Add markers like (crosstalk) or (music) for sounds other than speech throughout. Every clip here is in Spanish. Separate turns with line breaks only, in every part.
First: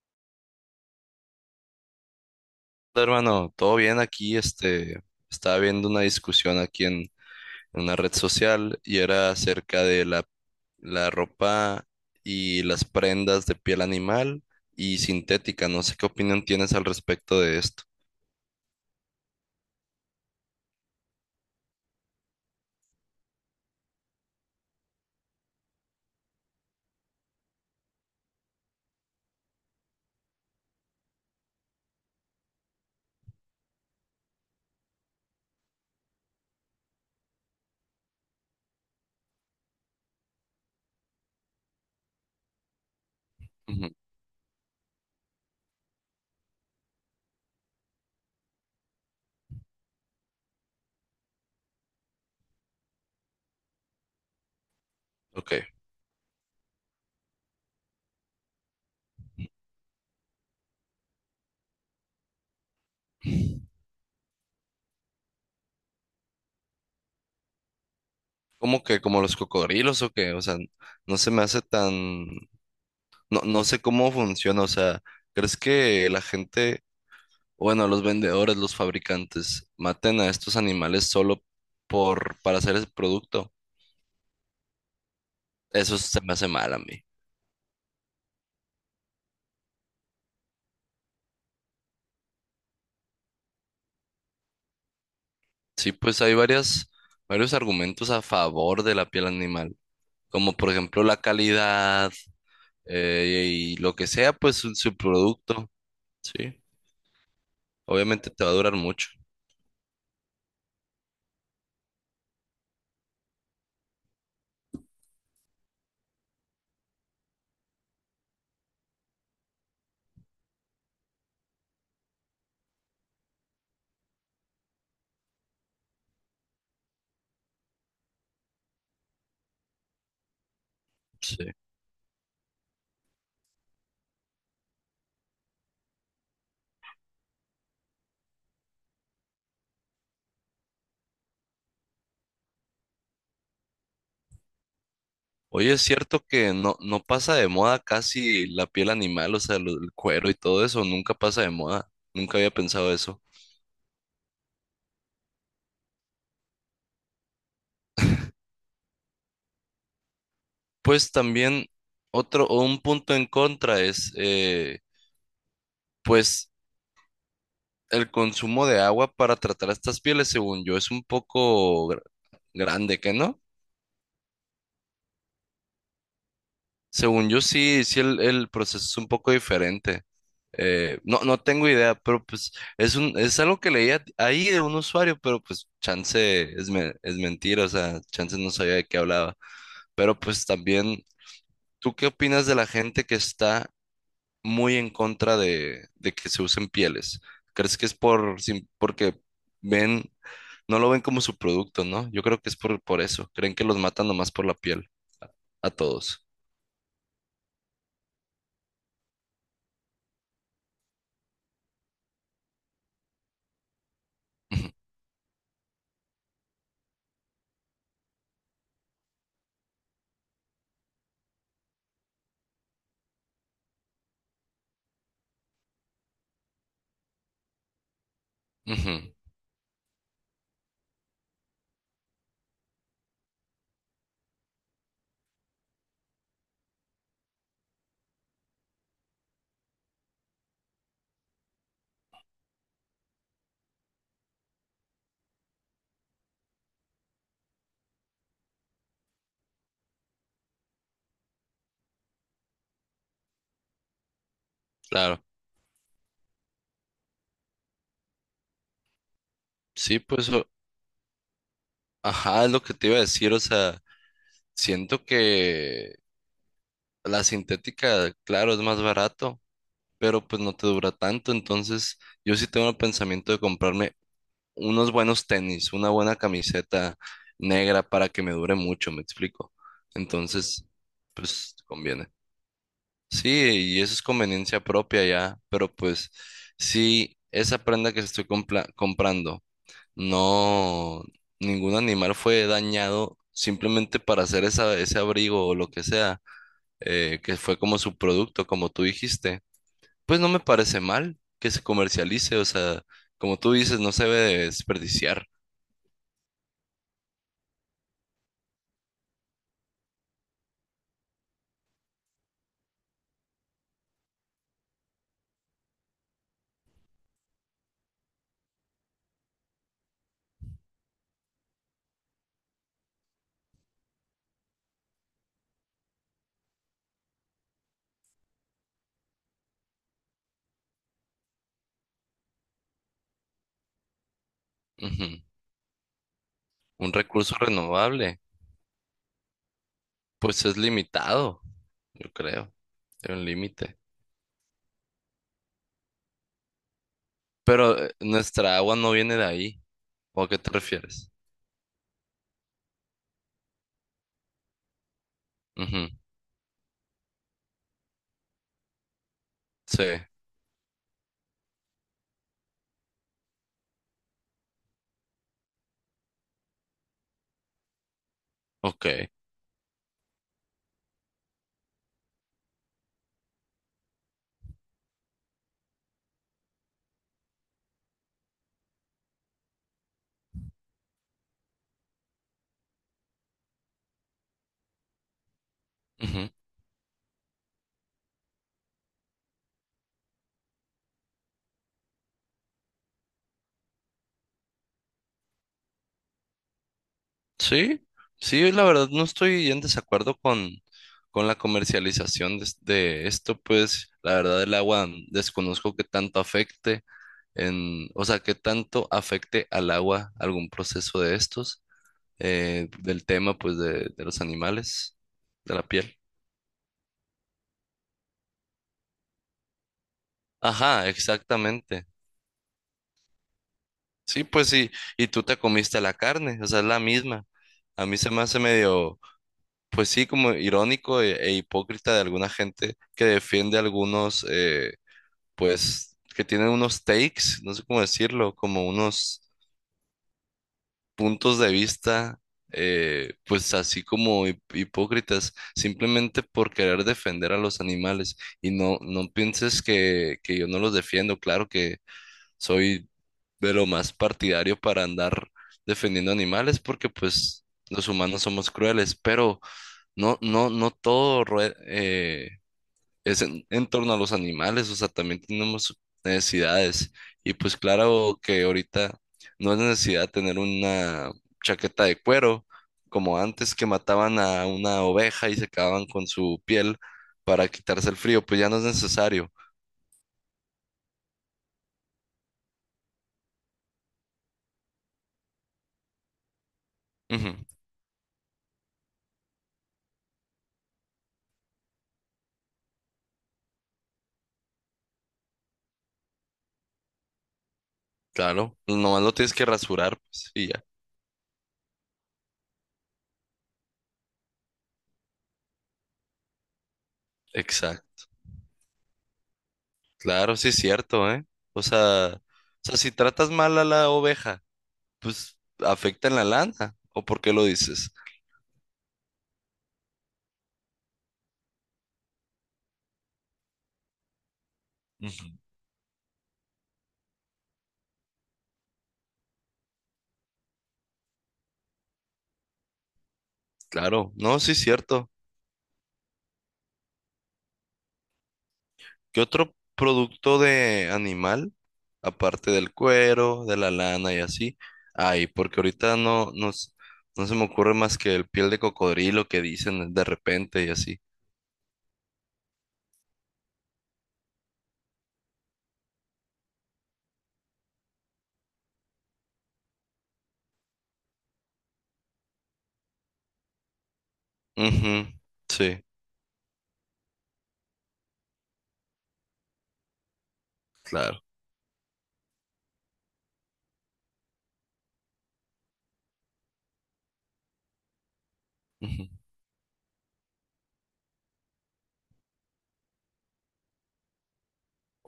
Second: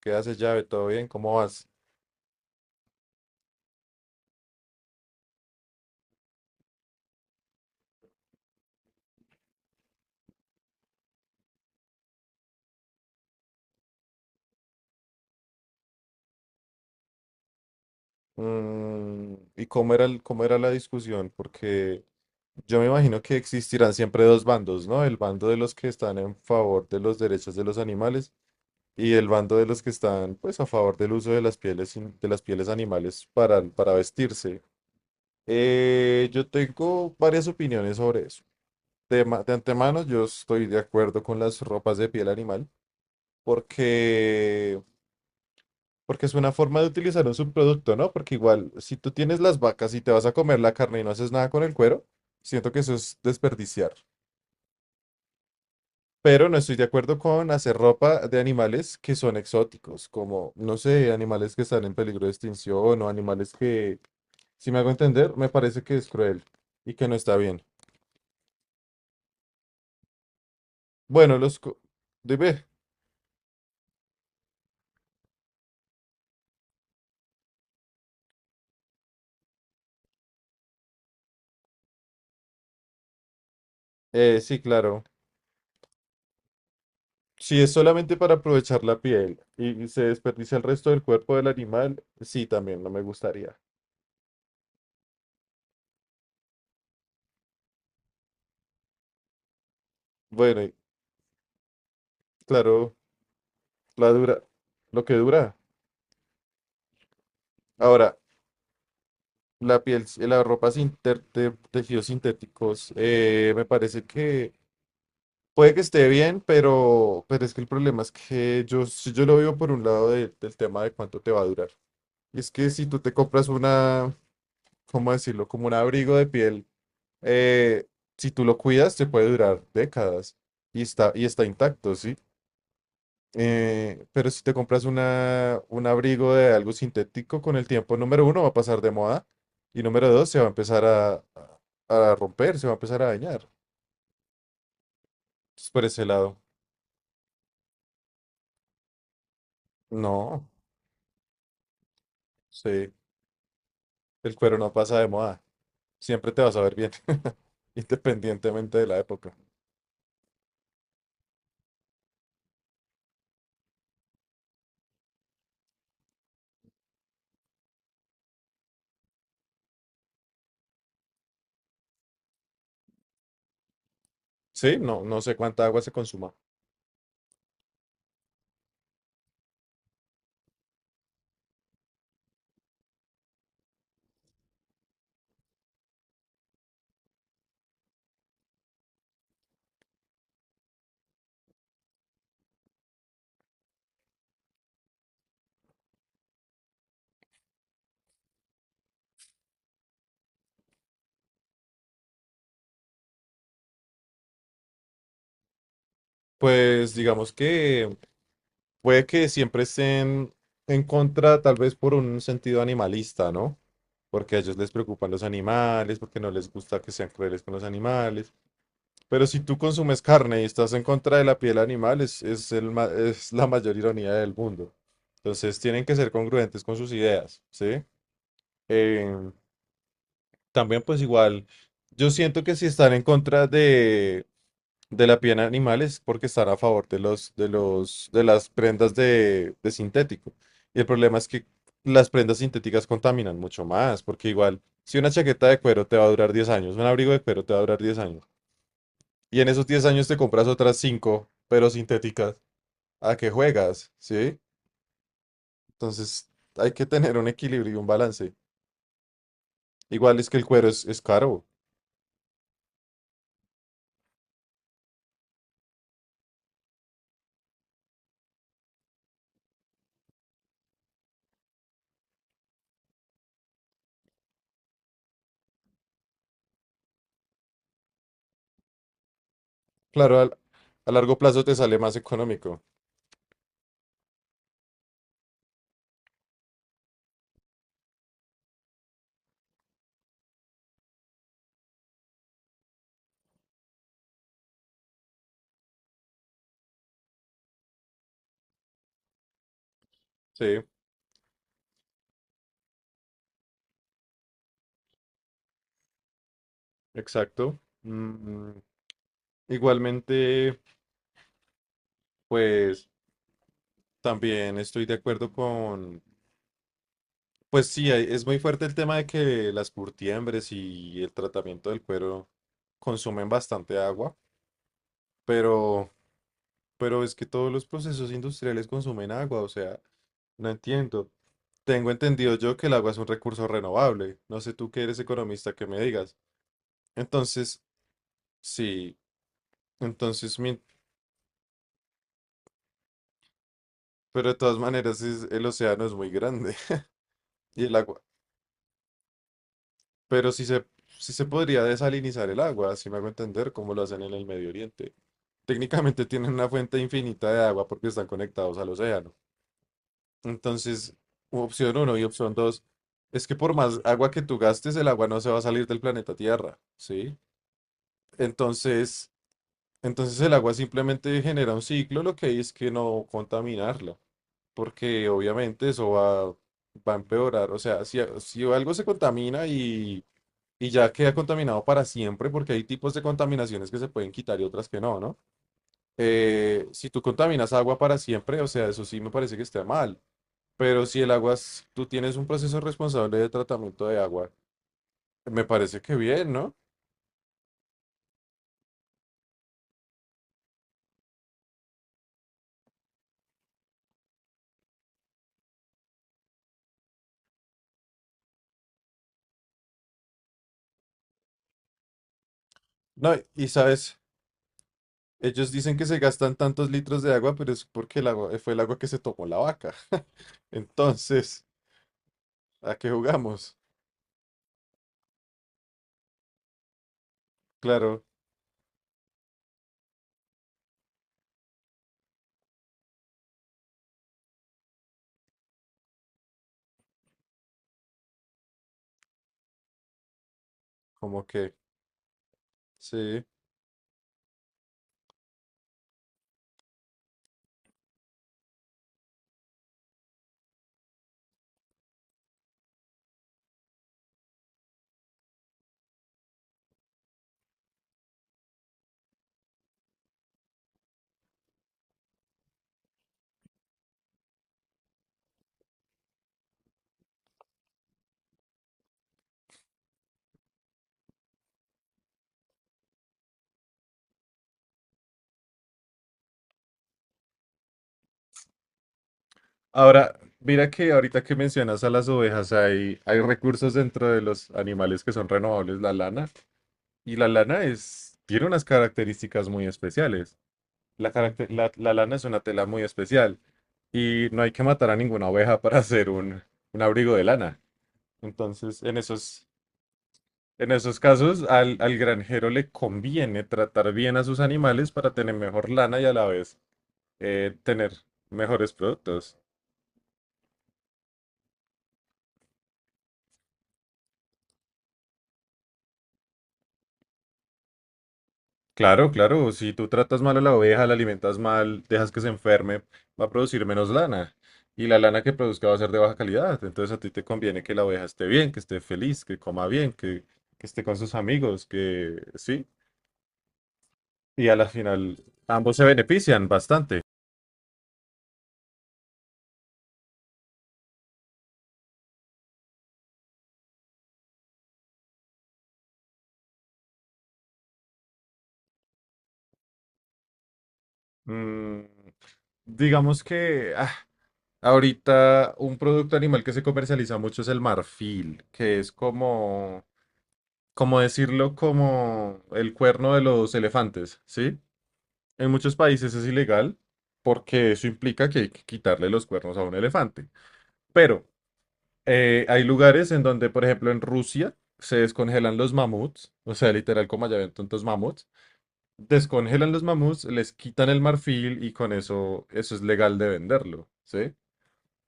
¿Qué haces, llave? ¿Todo bien? ¿Cómo vas?
Hola, Hermano, todo bien aquí, estaba viendo una discusión aquí en una red social y era acerca de la ropa y las prendas de piel animal y sintética. No sé qué opinión tienes al respecto de esto.
¿Y cómo era cómo era la discusión? Porque yo me imagino que existirán siempre dos bandos, ¿no? El bando de los que están en favor de los derechos de los animales y el bando de los que están, pues, a favor del uso de las pieles, de las pieles animales para vestirse. Yo tengo varias opiniones sobre eso. De antemano, yo estoy de acuerdo con las ropas de piel animal
Ujú.
porque porque es una forma de utilizar un subproducto, ¿no? Porque igual, si tú tienes las vacas y te vas a comer la carne y no haces nada con el cuero, siento que eso es desperdiciar.
Ok.
Pero no estoy de acuerdo con hacer ropa de animales que son exóticos, como, no sé, animales que están en peligro de extinción o animales que, si me hago entender, me parece que es cruel y que no está bien.
¿Cómo que como los cocodrilos o qué? O sea, no se
Bueno,
me hace tan.
dime.
No, no sé cómo funciona. O sea, ¿crees que la gente? Bueno, los vendedores, los fabricantes, maten a estos animales solo para hacer ese producto.
Sí, claro.
Eso se me hace mal a mí.
Si es solamente para aprovechar la piel y se desperdicia el resto del cuerpo del animal, sí, también no me gustaría.
Sí, pues hay varios argumentos a favor de la piel animal, como
Bueno,
por
y
ejemplo la calidad,
claro,
y lo que
la
sea,
dura,
pues su
lo que dura.
producto. Sí,
Ahora,
obviamente te va a durar mucho.
la piel, la ropa sin ter- de tejidos sintéticos, me parece que puede que esté bien, pero es que el problema es que yo, si yo lo veo por un lado del tema de cuánto te va a durar. Y es que si tú te compras ¿cómo decirlo? Como un abrigo de piel, eh, si tú lo cuidas, te puede durar décadas y está
Sí.
intacto, ¿sí? Pero si te compras una, un abrigo de algo sintético, con el tiempo, número uno, va a pasar de moda y número dos, se va a empezar a romper, se va a empezar a dañar. Entonces,
Oye, es
por ese
cierto
lado,
que no pasa de moda casi la piel animal, o sea, el cuero y
no,
todo eso, nunca pasa de moda. Nunca había
sí,
pensado eso.
el cuero no pasa de moda. Siempre te vas a ver bien, (laughs) independientemente de la época.
Pues también otro o un punto en contra es, pues el consumo de agua para tratar estas pieles, según yo, es un poco grande, ¿qué no?
Sí, no, no sé cuánta agua se consuma.
Según yo sí, el proceso es un poco diferente. No tengo idea, pero pues es algo que leía ahí de un usuario, pero pues chance es mentira, o sea, chance no sabía de qué hablaba. Pero pues también, ¿tú qué opinas de la gente que está muy en contra de que se usen pieles? ¿Crees que es porque ven, no lo ven como su producto, ¿no? Yo creo que es por eso. Creen que los matan nomás por la piel, a todos.
Pues digamos que puede que siempre estén en contra, tal vez por un sentido animalista, ¿no? Porque a ellos les preocupan los animales, porque no les gusta que sean crueles con los animales. Pero si tú consumes carne y estás en contra de la piel animal, es la mayor ironía del mundo. Entonces tienen que ser congruentes con sus ideas, ¿sí?
Ujú,
Eh, también pues igual, yo siento que si están en contra de la piel animal es porque están a favor de de las prendas de sintético. Y el problema es que las prendas sintéticas contaminan mucho más, porque igual, si una chaqueta de cuero te va a durar 10 años, un abrigo de cuero te va a durar 10 años, y en esos 10 años te compras otras cinco pero sintéticas, ¿a qué juegas? ¿Sí?
claro.
Entonces hay que tener un equilibrio y un balance.
Sí,
Igual
pues,
es que el cuero es caro.
ajá, es lo que te iba a decir. O sea, siento que la sintética, claro, es más barato, pero pues no te dura tanto. Entonces, yo sí tengo el pensamiento de comprarme unos buenos tenis, una buena camiseta negra para que me dure mucho, me explico.
Claro,
Entonces,
a largo plazo
pues
te sale más
conviene.
económico.
Sí, y eso es conveniencia propia ya, pero pues si esa prenda que estoy comprando, no, ningún animal fue dañado simplemente para hacer ese abrigo o lo que sea, que fue como su producto, como tú dijiste, pues no me
Sí,
parece mal que se comercialice, o sea, como tú dices, no se debe desperdiciar.
exacto. Igualmente. Pues también estoy de acuerdo con, pues sí, es muy fuerte el tema de que las curtiembres y el tratamiento del cuero consumen bastante agua, pero, pero es que todos los procesos industriales consumen agua, o sea, no entiendo. Tengo entendido yo que el agua es un recurso renovable. No sé tú que eres
Ujú.
economista que me digas.
Un recurso
Entonces,
renovable,
sí, entonces,
pues es
mi-
limitado, yo creo. Hay un límite.
pero de todas maneras el océano es muy grande (laughs) y el
Pero
agua.
nuestra agua no viene de ahí. ¿O a
Pero
qué te refieres?
sí se podría desalinizar el agua, si me hago entender cómo lo hacen en el Medio Oriente.
Ujú.
Técnicamente (laughs) tienen una fuente infinita de agua porque están conectados al océano.
Sí,
Entonces, opción uno y opción dos es que por más agua que tú gastes, el agua no se va a salir del planeta Tierra, ¿sí?
ok.
Entonces, entonces el agua simplemente genera un ciclo, lo que hay es que no contaminarla, porque obviamente va a empeorar. O sea, si algo se contamina y ya queda contaminado para siempre porque hay tipos de contaminaciones que se pueden quitar y otras que no, ¿no?
Ujú.
Si tú contaminas agua para siempre, o sea, eso sí me parece que está mal, pero si el agua, tú tienes un proceso responsable de tratamiento de agua, me parece que bien, ¿no?
Sí, sí, la verdad no estoy en desacuerdo con la comercialización de esto, pues la verdad el agua, mm, desconozco qué tanto afecte en, o sea, qué tanto afecte al agua algún proceso de estos, del
No,
tema
y
pues
sabes,
de los animales,
ellos
de la
dicen que
piel.
se gastan tantos litros de agua, pero es porque el agua, fue el agua que se tomó la vaca.
Ajá,
Entonces,
exactamente.
¿a qué jugamos?
Sí, pues sí, y tú te comiste la carne, o sea, es la misma. A mí
Claro,
se me hace medio, pues sí, como irónico e hipócrita de alguna gente que defiende algunos, pues, que tienen unos takes, no sé cómo decirlo, como unos
como
puntos de
que
vista,
sí.
pues así como hipócritas, simplemente por querer defender a los animales. Y no, no pienses que yo no los defiendo, claro que soy de lo más partidario para andar defendiendo animales porque pues los humanos somos crueles, pero no todo es en torno a los animales, o sea, también tenemos necesidades y pues claro que ahorita no es necesidad tener una chaqueta de cuero como antes que mataban a una oveja y se quedaban con su piel para quitarse el frío, pues ya no es necesario.
Ahora, mira que ahorita que mencionas a las ovejas, hay recursos dentro de los animales que son renovables, la lana, y la
Ujú.
lana es, tiene unas características muy especiales. La lana es una tela muy especial y no hay que matar a ninguna oveja para hacer un abrigo de lana.
Claro,
Entonces,
nomás lo tienes que rasurar, pues, y ya.
en esos casos, al granjero le conviene tratar bien a sus animales para tener mejor lana y a la vez
Exacto.
tener mejores productos.
Claro, sí es cierto, ¿eh? O sea, si tratas mal a la oveja, pues afecta en la lana. ¿O por qué lo dices?
Claro, claro, si tú tratas mal a la oveja, la alimentas mal, dejas que se enferme, va a producir menos lana. Y la lana
Ujú.
que produzca va a ser de baja calidad. Entonces a ti te conviene que la oveja esté bien, que esté feliz, que coma bien, que esté con sus amigos, que sí.
Claro, no,
Y
sí
a
es
la
cierto.
final ambos se benefician bastante.
¿Qué otro producto de animal, aparte del cuero, de la lana y así? Ay, porque ahorita no se me ocurre más que el piel de cocodrilo que dicen de repente y así.
Mm, digamos que ahorita un producto animal que se comercializa mucho es el marfil, que es como, como decirlo, como el cuerno de los elefantes, ¿sí?
Ujú,
En muchos
sí,
países es ilegal porque eso implica que hay que quitarle los cuernos a un elefante.
claro.
Pero hay lugares en donde, por ejemplo, en Rusia se descongelan los mamuts, o sea, literal como allá ven tantos mamuts,
Ujú.
descongelan los mamuts, les quitan el marfil y con eso, eso es legal de venderlo, ¿sí?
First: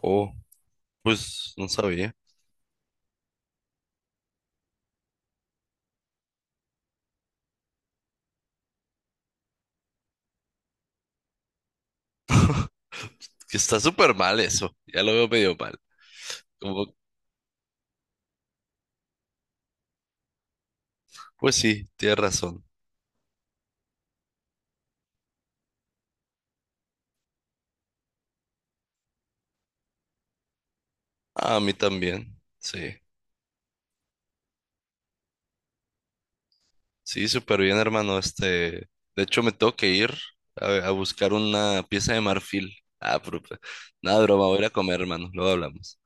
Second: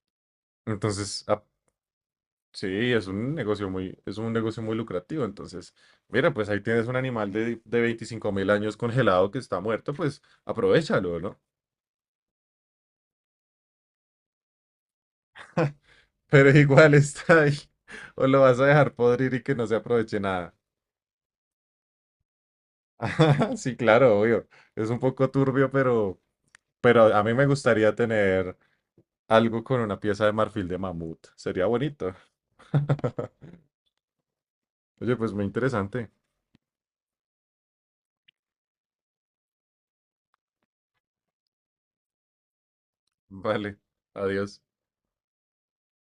Oh,
Entonces,
pues no sabía.
sí, es un negocio muy lucrativo. Entonces, mira, pues ahí tienes un animal de 25.000 años congelado que está muerto, pues aprovéchalo, ¿no?
Que está súper mal eso. Ya lo veo medio mal.
Pero igual (laughs) está ahí. O lo vas a dejar podrir y que no se aproveche nada.
Pues sí, tienes razón.
(laughs) Sí, claro, obvio. Es un poco turbio, pero a mí me gustaría tener algo con una pieza de marfil de mamut.
A
Sería
mí
bonito.
también. Sí,
Oye, pues muy interesante.
sí, súper bien, hermano. Este, de hecho, me tengo que ir a buscar una pieza de marfil. Ah, pero, pues,
Vale,
nada, broma, voy
adiós.
a ir a comer, hermano. Luego hablamos.